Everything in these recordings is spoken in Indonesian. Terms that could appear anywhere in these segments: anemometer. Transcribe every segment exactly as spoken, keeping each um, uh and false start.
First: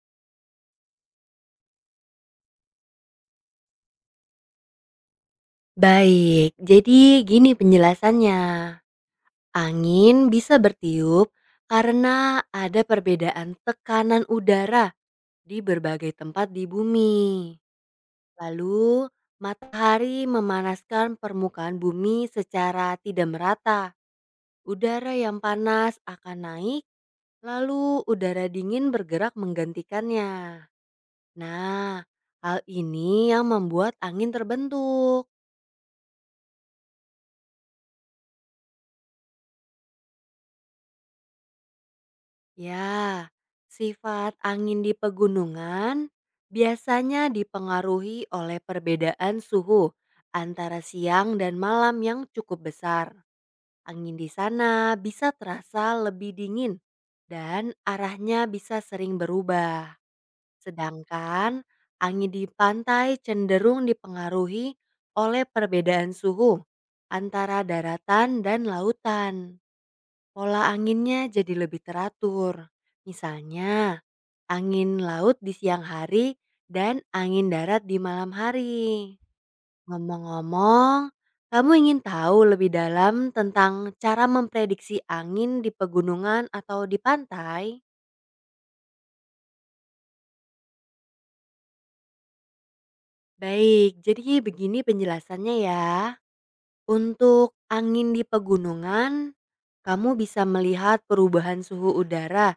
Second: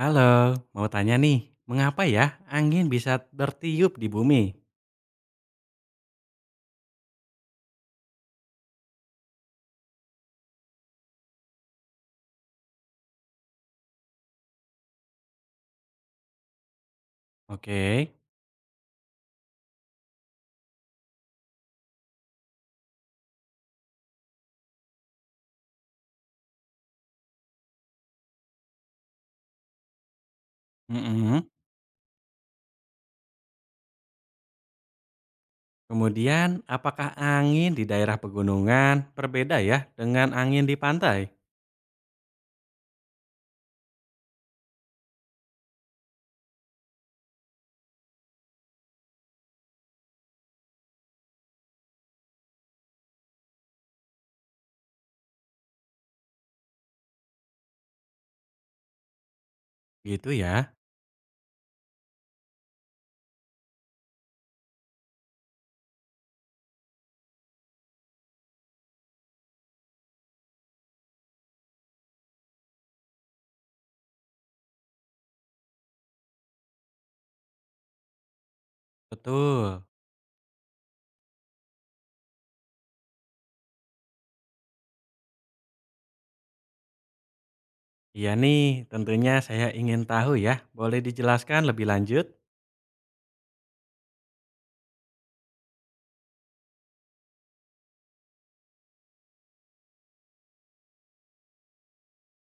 Halo, mau tanya nih, mengapa ya angin bisa bertiup di bumi? Baik, jadi gini penjelasannya. Angin bisa bertiup karena ada perbedaan tekanan udara di berbagai tempat di bumi. Oke. Lalu, matahari memanaskan permukaan bumi secara tidak merata. Udara yang panas akan naik, lalu udara dingin bergerak menggantikannya. Mm-mm. Nah, hal ini yang membuat angin terbentuk. Kemudian, apakah angin di daerah pegunungan berbeda ya dengan angin di pantai? Ya, sifat angin di pegunungan biasanya dipengaruhi oleh perbedaan suhu antara siang dan malam yang cukup besar. Angin di sana bisa terasa lebih dingin dan arahnya bisa sering berubah. Gitu ya. Sedangkan angin di pantai cenderung dipengaruhi oleh perbedaan suhu antara daratan dan lautan. Pola anginnya jadi lebih teratur. Misalnya, angin laut di siang hari dan angin darat di malam hari. Betul. Ngomong-ngomong, kamu ingin tahu lebih dalam tentang cara memprediksi angin di pegunungan atau di pantai? Iya nih, tentunya saya ingin tahu ya. Boleh dijelaskan lebih lanjut? Baik, jadi begini penjelasannya ya. Untuk angin di pegunungan, kamu bisa melihat perubahan suhu udara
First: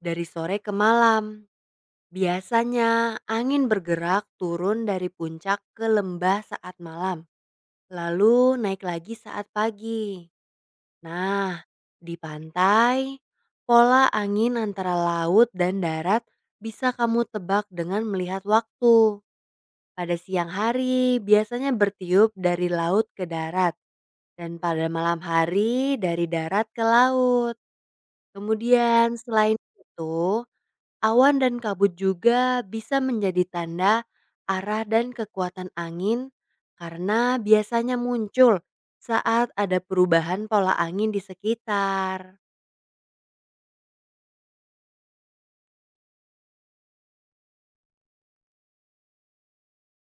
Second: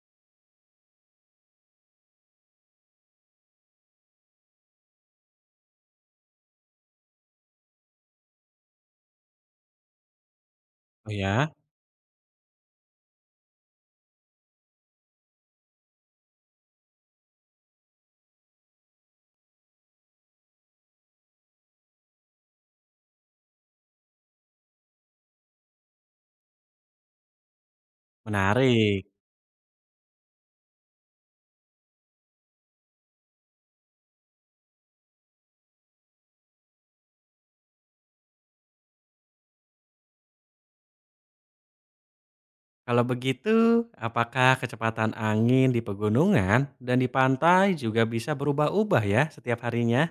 dari sore ke malam. Biasanya angin bergerak turun dari puncak ke lembah saat malam, lalu naik lagi saat pagi. Oh ya, Nah, di pantai, pola angin antara laut dan darat bisa kamu tebak dengan melihat waktu. Pada siang hari, biasanya bertiup dari laut ke darat, dan pada malam hari dari darat ke laut. menarik. Kemudian, selain itu, awan dan kabut juga bisa menjadi tanda arah dan kekuatan angin karena biasanya muncul saat ada perubahan pola angin di sekitar. Kalau begitu, apakah kecepatan angin di pegunungan dan di pantai juga bisa berubah-ubah ya setiap harinya?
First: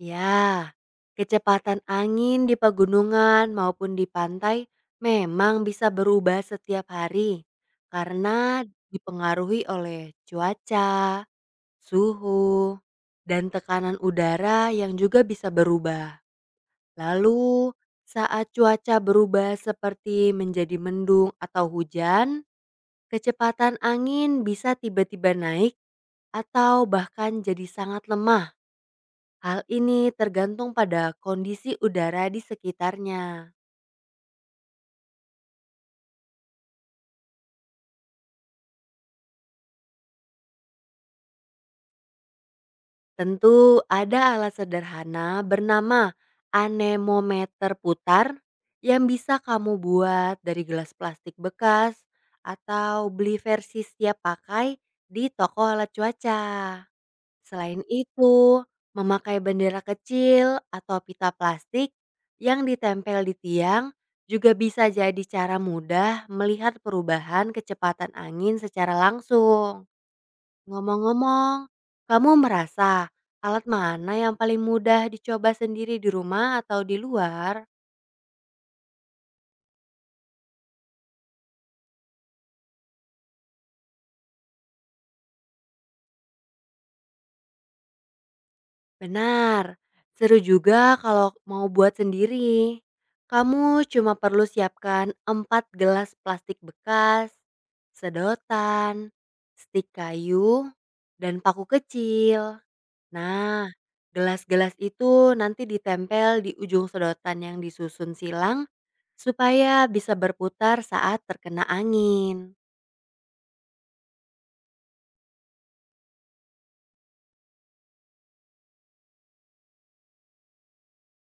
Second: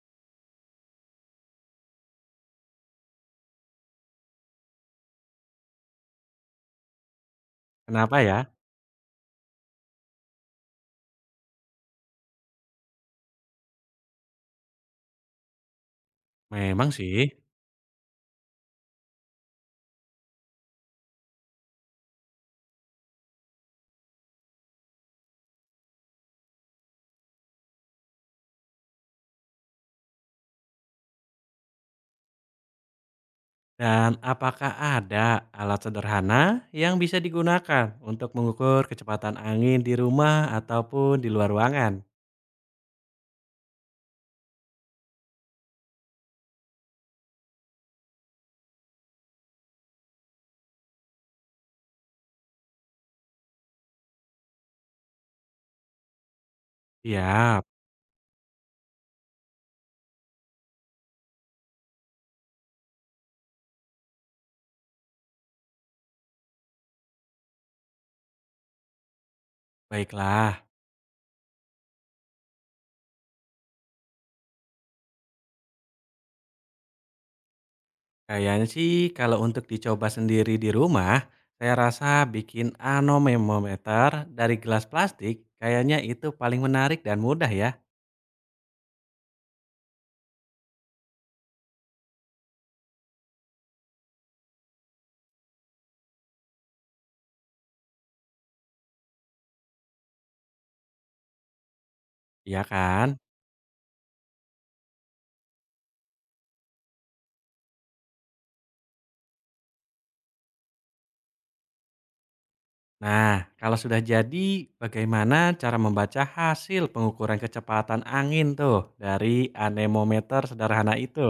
Ya, kecepatan angin di pegunungan maupun di pantai memang bisa berubah setiap hari Kenapa ya? karena dipengaruhi oleh cuaca, suhu, dan tekanan udara yang juga bisa berubah. Memang sih. Lalu, saat cuaca berubah seperti menjadi mendung atau hujan, kecepatan angin bisa tiba-tiba naik atau bahkan jadi sangat lemah. Hal ini tergantung pada kondisi udara di sekitarnya. Dan apakah ada alat sederhana yang bisa digunakan untuk mengukur kecepatan angin di rumah ataupun di luar ruangan? Tentu ada alat sederhana bernama anemometer putar yang bisa kamu buat dari gelas plastik bekas atau beli versi siap pakai di toko alat cuaca. Siap, Selain itu, memakai bendera kecil atau pita plastik yang ditempel di tiang juga bisa jadi cara mudah melihat perubahan kecepatan angin secara langsung. baiklah. Ngomong-ngomong, kamu merasa alat mana yang paling mudah dicoba sendiri di rumah atau di luar? Kayaknya sih kalau untuk dicoba sendiri di rumah, saya rasa bikin anemometer dari gelas plastik kayaknya itu paling menarik dan mudah ya. Benar, seru juga kalau mau buat sendiri. Kamu cuma perlu siapkan empat gelas plastik bekas, sedotan, stik kayu, dan paku kecil. Iya kan? Nah, gelas-gelas itu nanti ditempel di ujung sedotan yang disusun silang supaya bisa berputar saat terkena angin. Nah, kalau sudah jadi, bagaimana cara membaca hasil pengukuran kecepatan angin tuh dari anemometer sederhana itu?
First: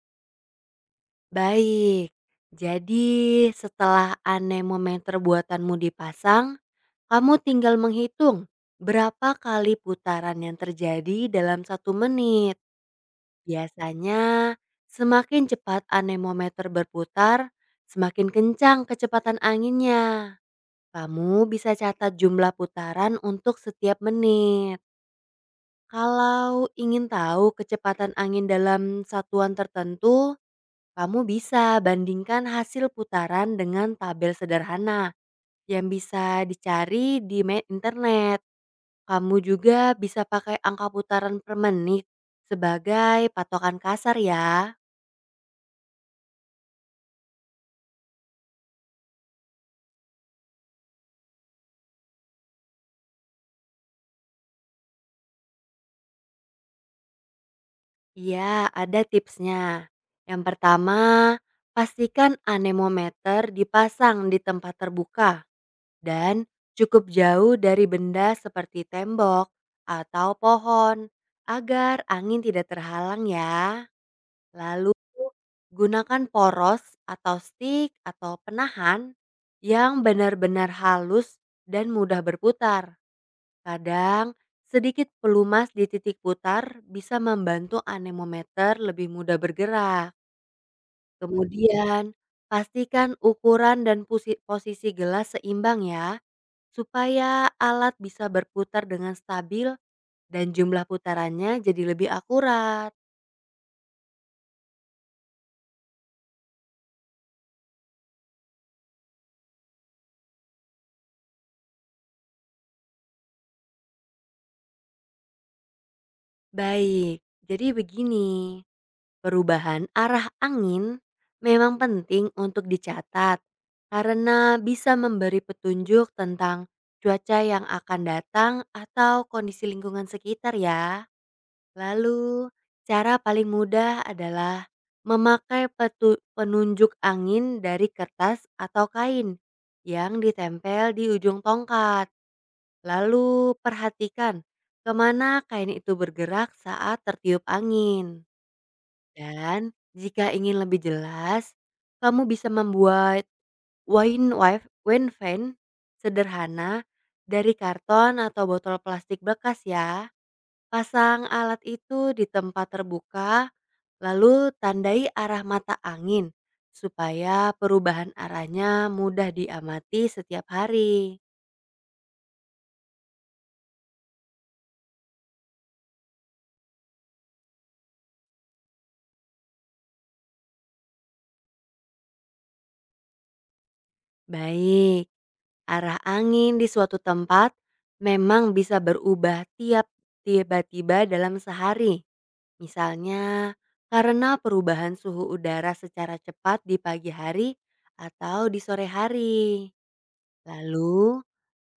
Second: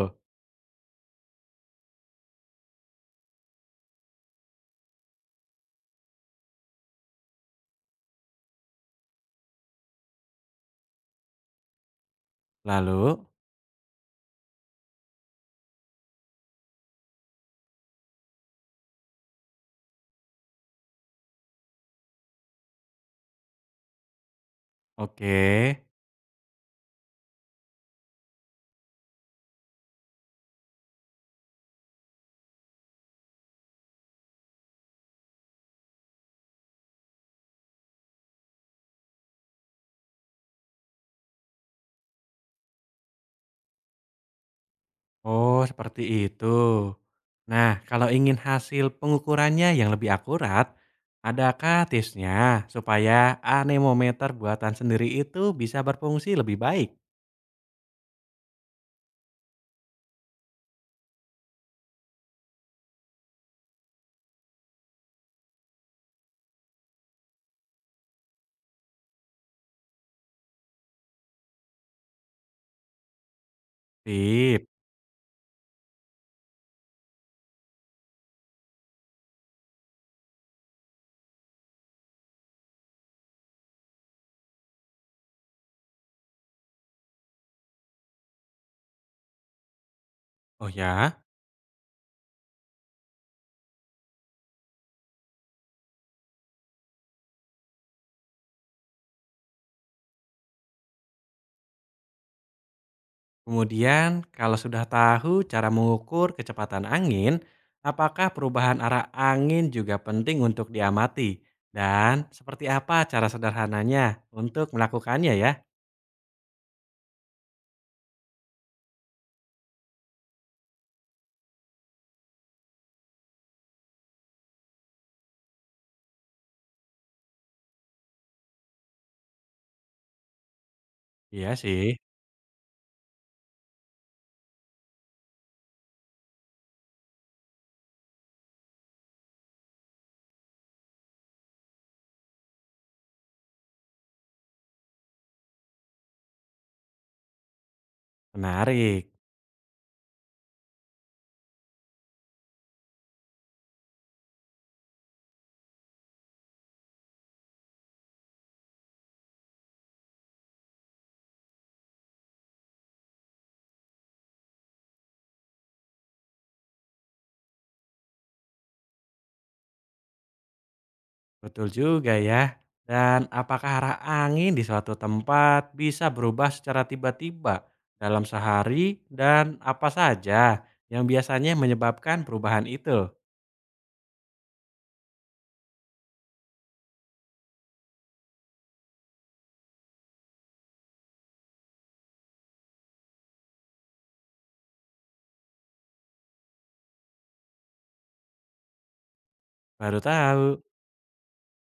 Baik, jadi setelah anemometer buatanmu dipasang, kamu tinggal menghitung berapa kali putaran yang terjadi dalam satu menit. Lalu, Biasanya, semakin cepat anemometer berputar, semakin kencang kecepatan anginnya. Kamu bisa catat jumlah putaran untuk setiap menit. oke, Kalau ingin tahu kecepatan angin dalam satuan tertentu, kamu bisa bandingkan hasil putaran dengan tabel sederhana yang bisa dicari di me- internet. Kamu juga bisa pakai angka putaran per menit sebagai patokan kasar ya. oh seperti itu. Nah, kalau ingin hasil pengukurannya yang lebih akurat, adakah tipsnya supaya anemometer buatan sendiri itu bisa berfungsi lebih baik? Iya, ada tipsnya. Yang pertama, pastikan anemometer dipasang di tempat terbuka dan cukup jauh dari benda seperti tembok atau pohon agar angin tidak terhalang ya. Sip. Lalu, gunakan poros atau stick atau penahan yang benar-benar halus dan mudah berputar. Kadang, sedikit pelumas di titik putar bisa membantu anemometer lebih mudah bergerak. Oh ya? Kemudian, pastikan ukuran dan pusi- posisi gelas seimbang ya, supaya alat bisa berputar dengan stabil dan jumlah putarannya jadi lebih akurat. Kemudian, kalau sudah tahu cara mengukur kecepatan angin, apakah perubahan arah angin juga penting untuk diamati? Dan seperti apa cara sederhananya untuk melakukannya ya? Baik, jadi begini. Perubahan arah angin memang penting untuk dicatat karena bisa memberi petunjuk tentang cuaca yang akan datang atau kondisi lingkungan sekitar ya. Iya sih, Lalu, cara paling mudah adalah memakai petu- penunjuk angin dari kertas atau kain yang ditempel di ujung tongkat. Lalu, perhatikan kemana kain itu bergerak saat tertiup angin. menarik. Dan jika ingin lebih jelas, kamu bisa membuat wine wife wine fan sederhana dari karton atau botol plastik bekas ya. Pasang alat itu di tempat terbuka, lalu tandai arah mata angin supaya perubahan arahnya mudah diamati setiap hari. Betul juga ya. Dan apakah arah angin di suatu tempat bisa berubah secara tiba-tiba dalam sehari dan apa saja yang biasanya menyebabkan perubahan itu? Baik, arah angin di suatu tempat memang bisa berubah tiap tiba-tiba dalam sehari. Misalnya, karena perubahan suhu udara secara cepat di pagi hari atau di sore hari. Baru tahu. Lalu,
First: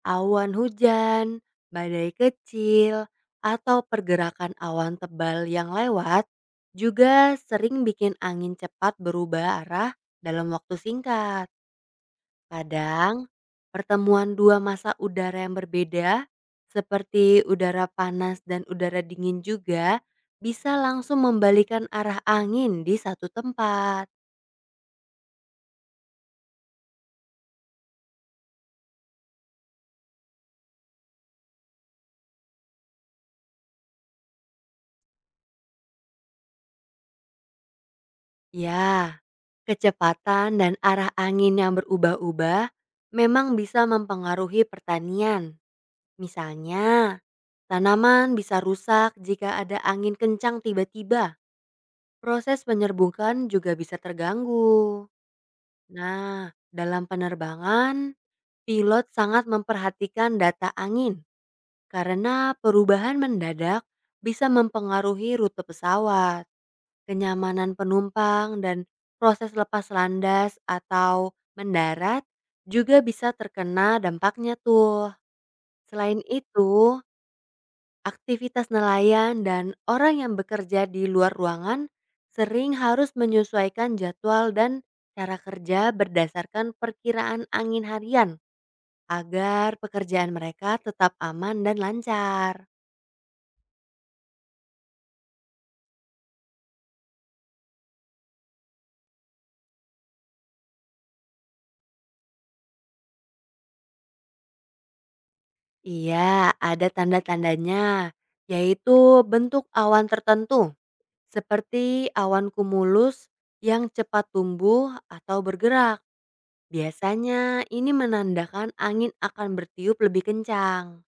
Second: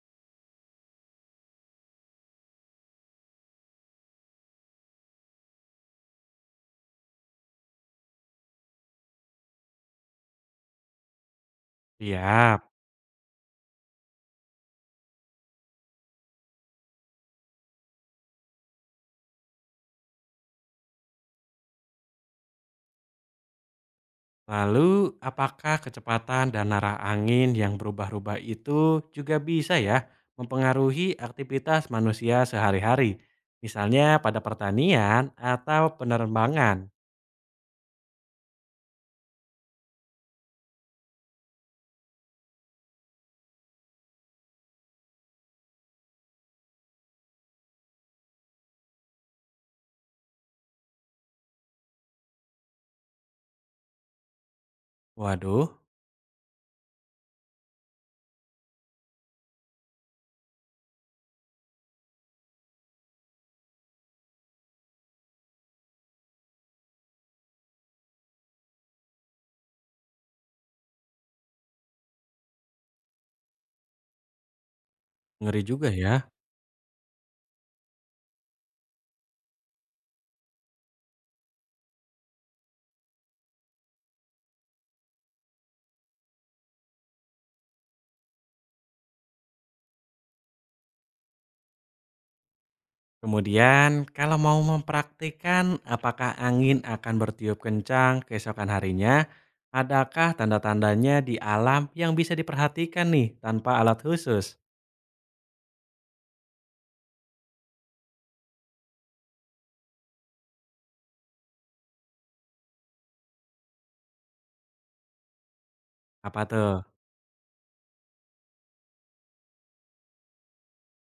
awan hujan, badai kecil, atau pergerakan awan tebal yang lewat juga sering bikin angin cepat berubah arah dalam waktu singkat. Siap. Kadang, pertemuan dua masa udara yang berbeda, seperti udara panas dan udara dingin juga, bisa langsung membalikan arah angin di satu tempat. Lalu, apakah kecepatan dan arah angin yang berubah-ubah itu juga bisa ya mempengaruhi aktivitas manusia sehari-hari? Misalnya pada pertanian atau penerbangan. Ya, kecepatan dan arah angin yang berubah-ubah memang bisa mempengaruhi pertanian. Misalnya, tanaman bisa rusak jika ada angin kencang tiba-tiba. Proses penyerbukan juga bisa terganggu. Waduh, Nah, dalam penerbangan, pilot sangat memperhatikan data angin karena perubahan mendadak bisa mempengaruhi rute pesawat, kenyamanan penumpang, dan proses lepas landas atau mendarat juga bisa terkena dampaknya tuh. ngeri juga ya. Selain itu, aktivitas nelayan dan orang yang bekerja di luar ruangan sering harus menyesuaikan jadwal dan cara kerja berdasarkan perkiraan angin harian agar pekerjaan mereka tetap aman dan lancar. Kemudian, kalau mau mempraktikkan apakah angin akan bertiup kencang keesokan harinya, adakah tanda-tandanya di alam yang bisa diperhatikan nih tanpa alat khusus? Iya, ada tanda-tandanya, yaitu bentuk awan tertentu, seperti awan kumulus yang cepat tumbuh atau bergerak. Apa tuh? Biasanya ini menandakan angin akan bertiup lebih kencang.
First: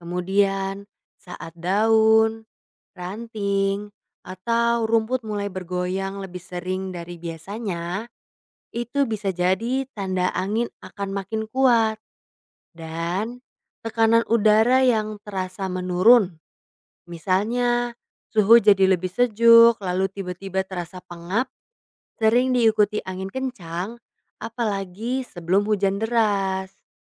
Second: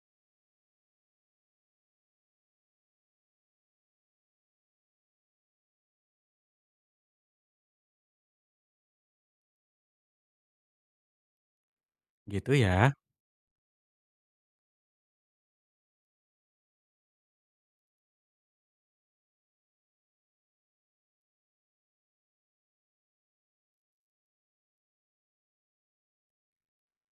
Kemudian, saat daun, ranting, atau rumput mulai bergoyang lebih sering dari biasanya, itu bisa jadi tanda angin akan makin kuat Gitu ya. dan tekanan udara yang terasa menurun. Misalnya, suhu jadi lebih sejuk, lalu tiba-tiba terasa pengap, sering diikuti angin kencang, apalagi sebelum hujan deras.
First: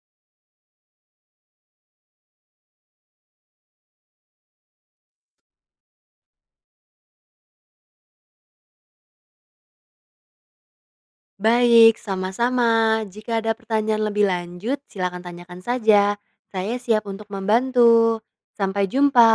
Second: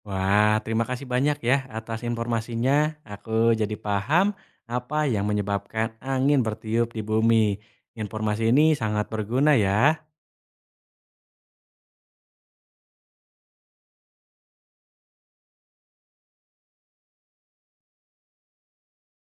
Wah, terima kasih banyak ya atas informasinya. Aku jadi paham apa yang menyebabkan angin bertiup di bumi. Informasi ini sangat berguna ya. Baik, sama-sama. Jika ada pertanyaan lebih lanjut, silakan tanyakan saja. Saya siap untuk membantu. Sampai jumpa.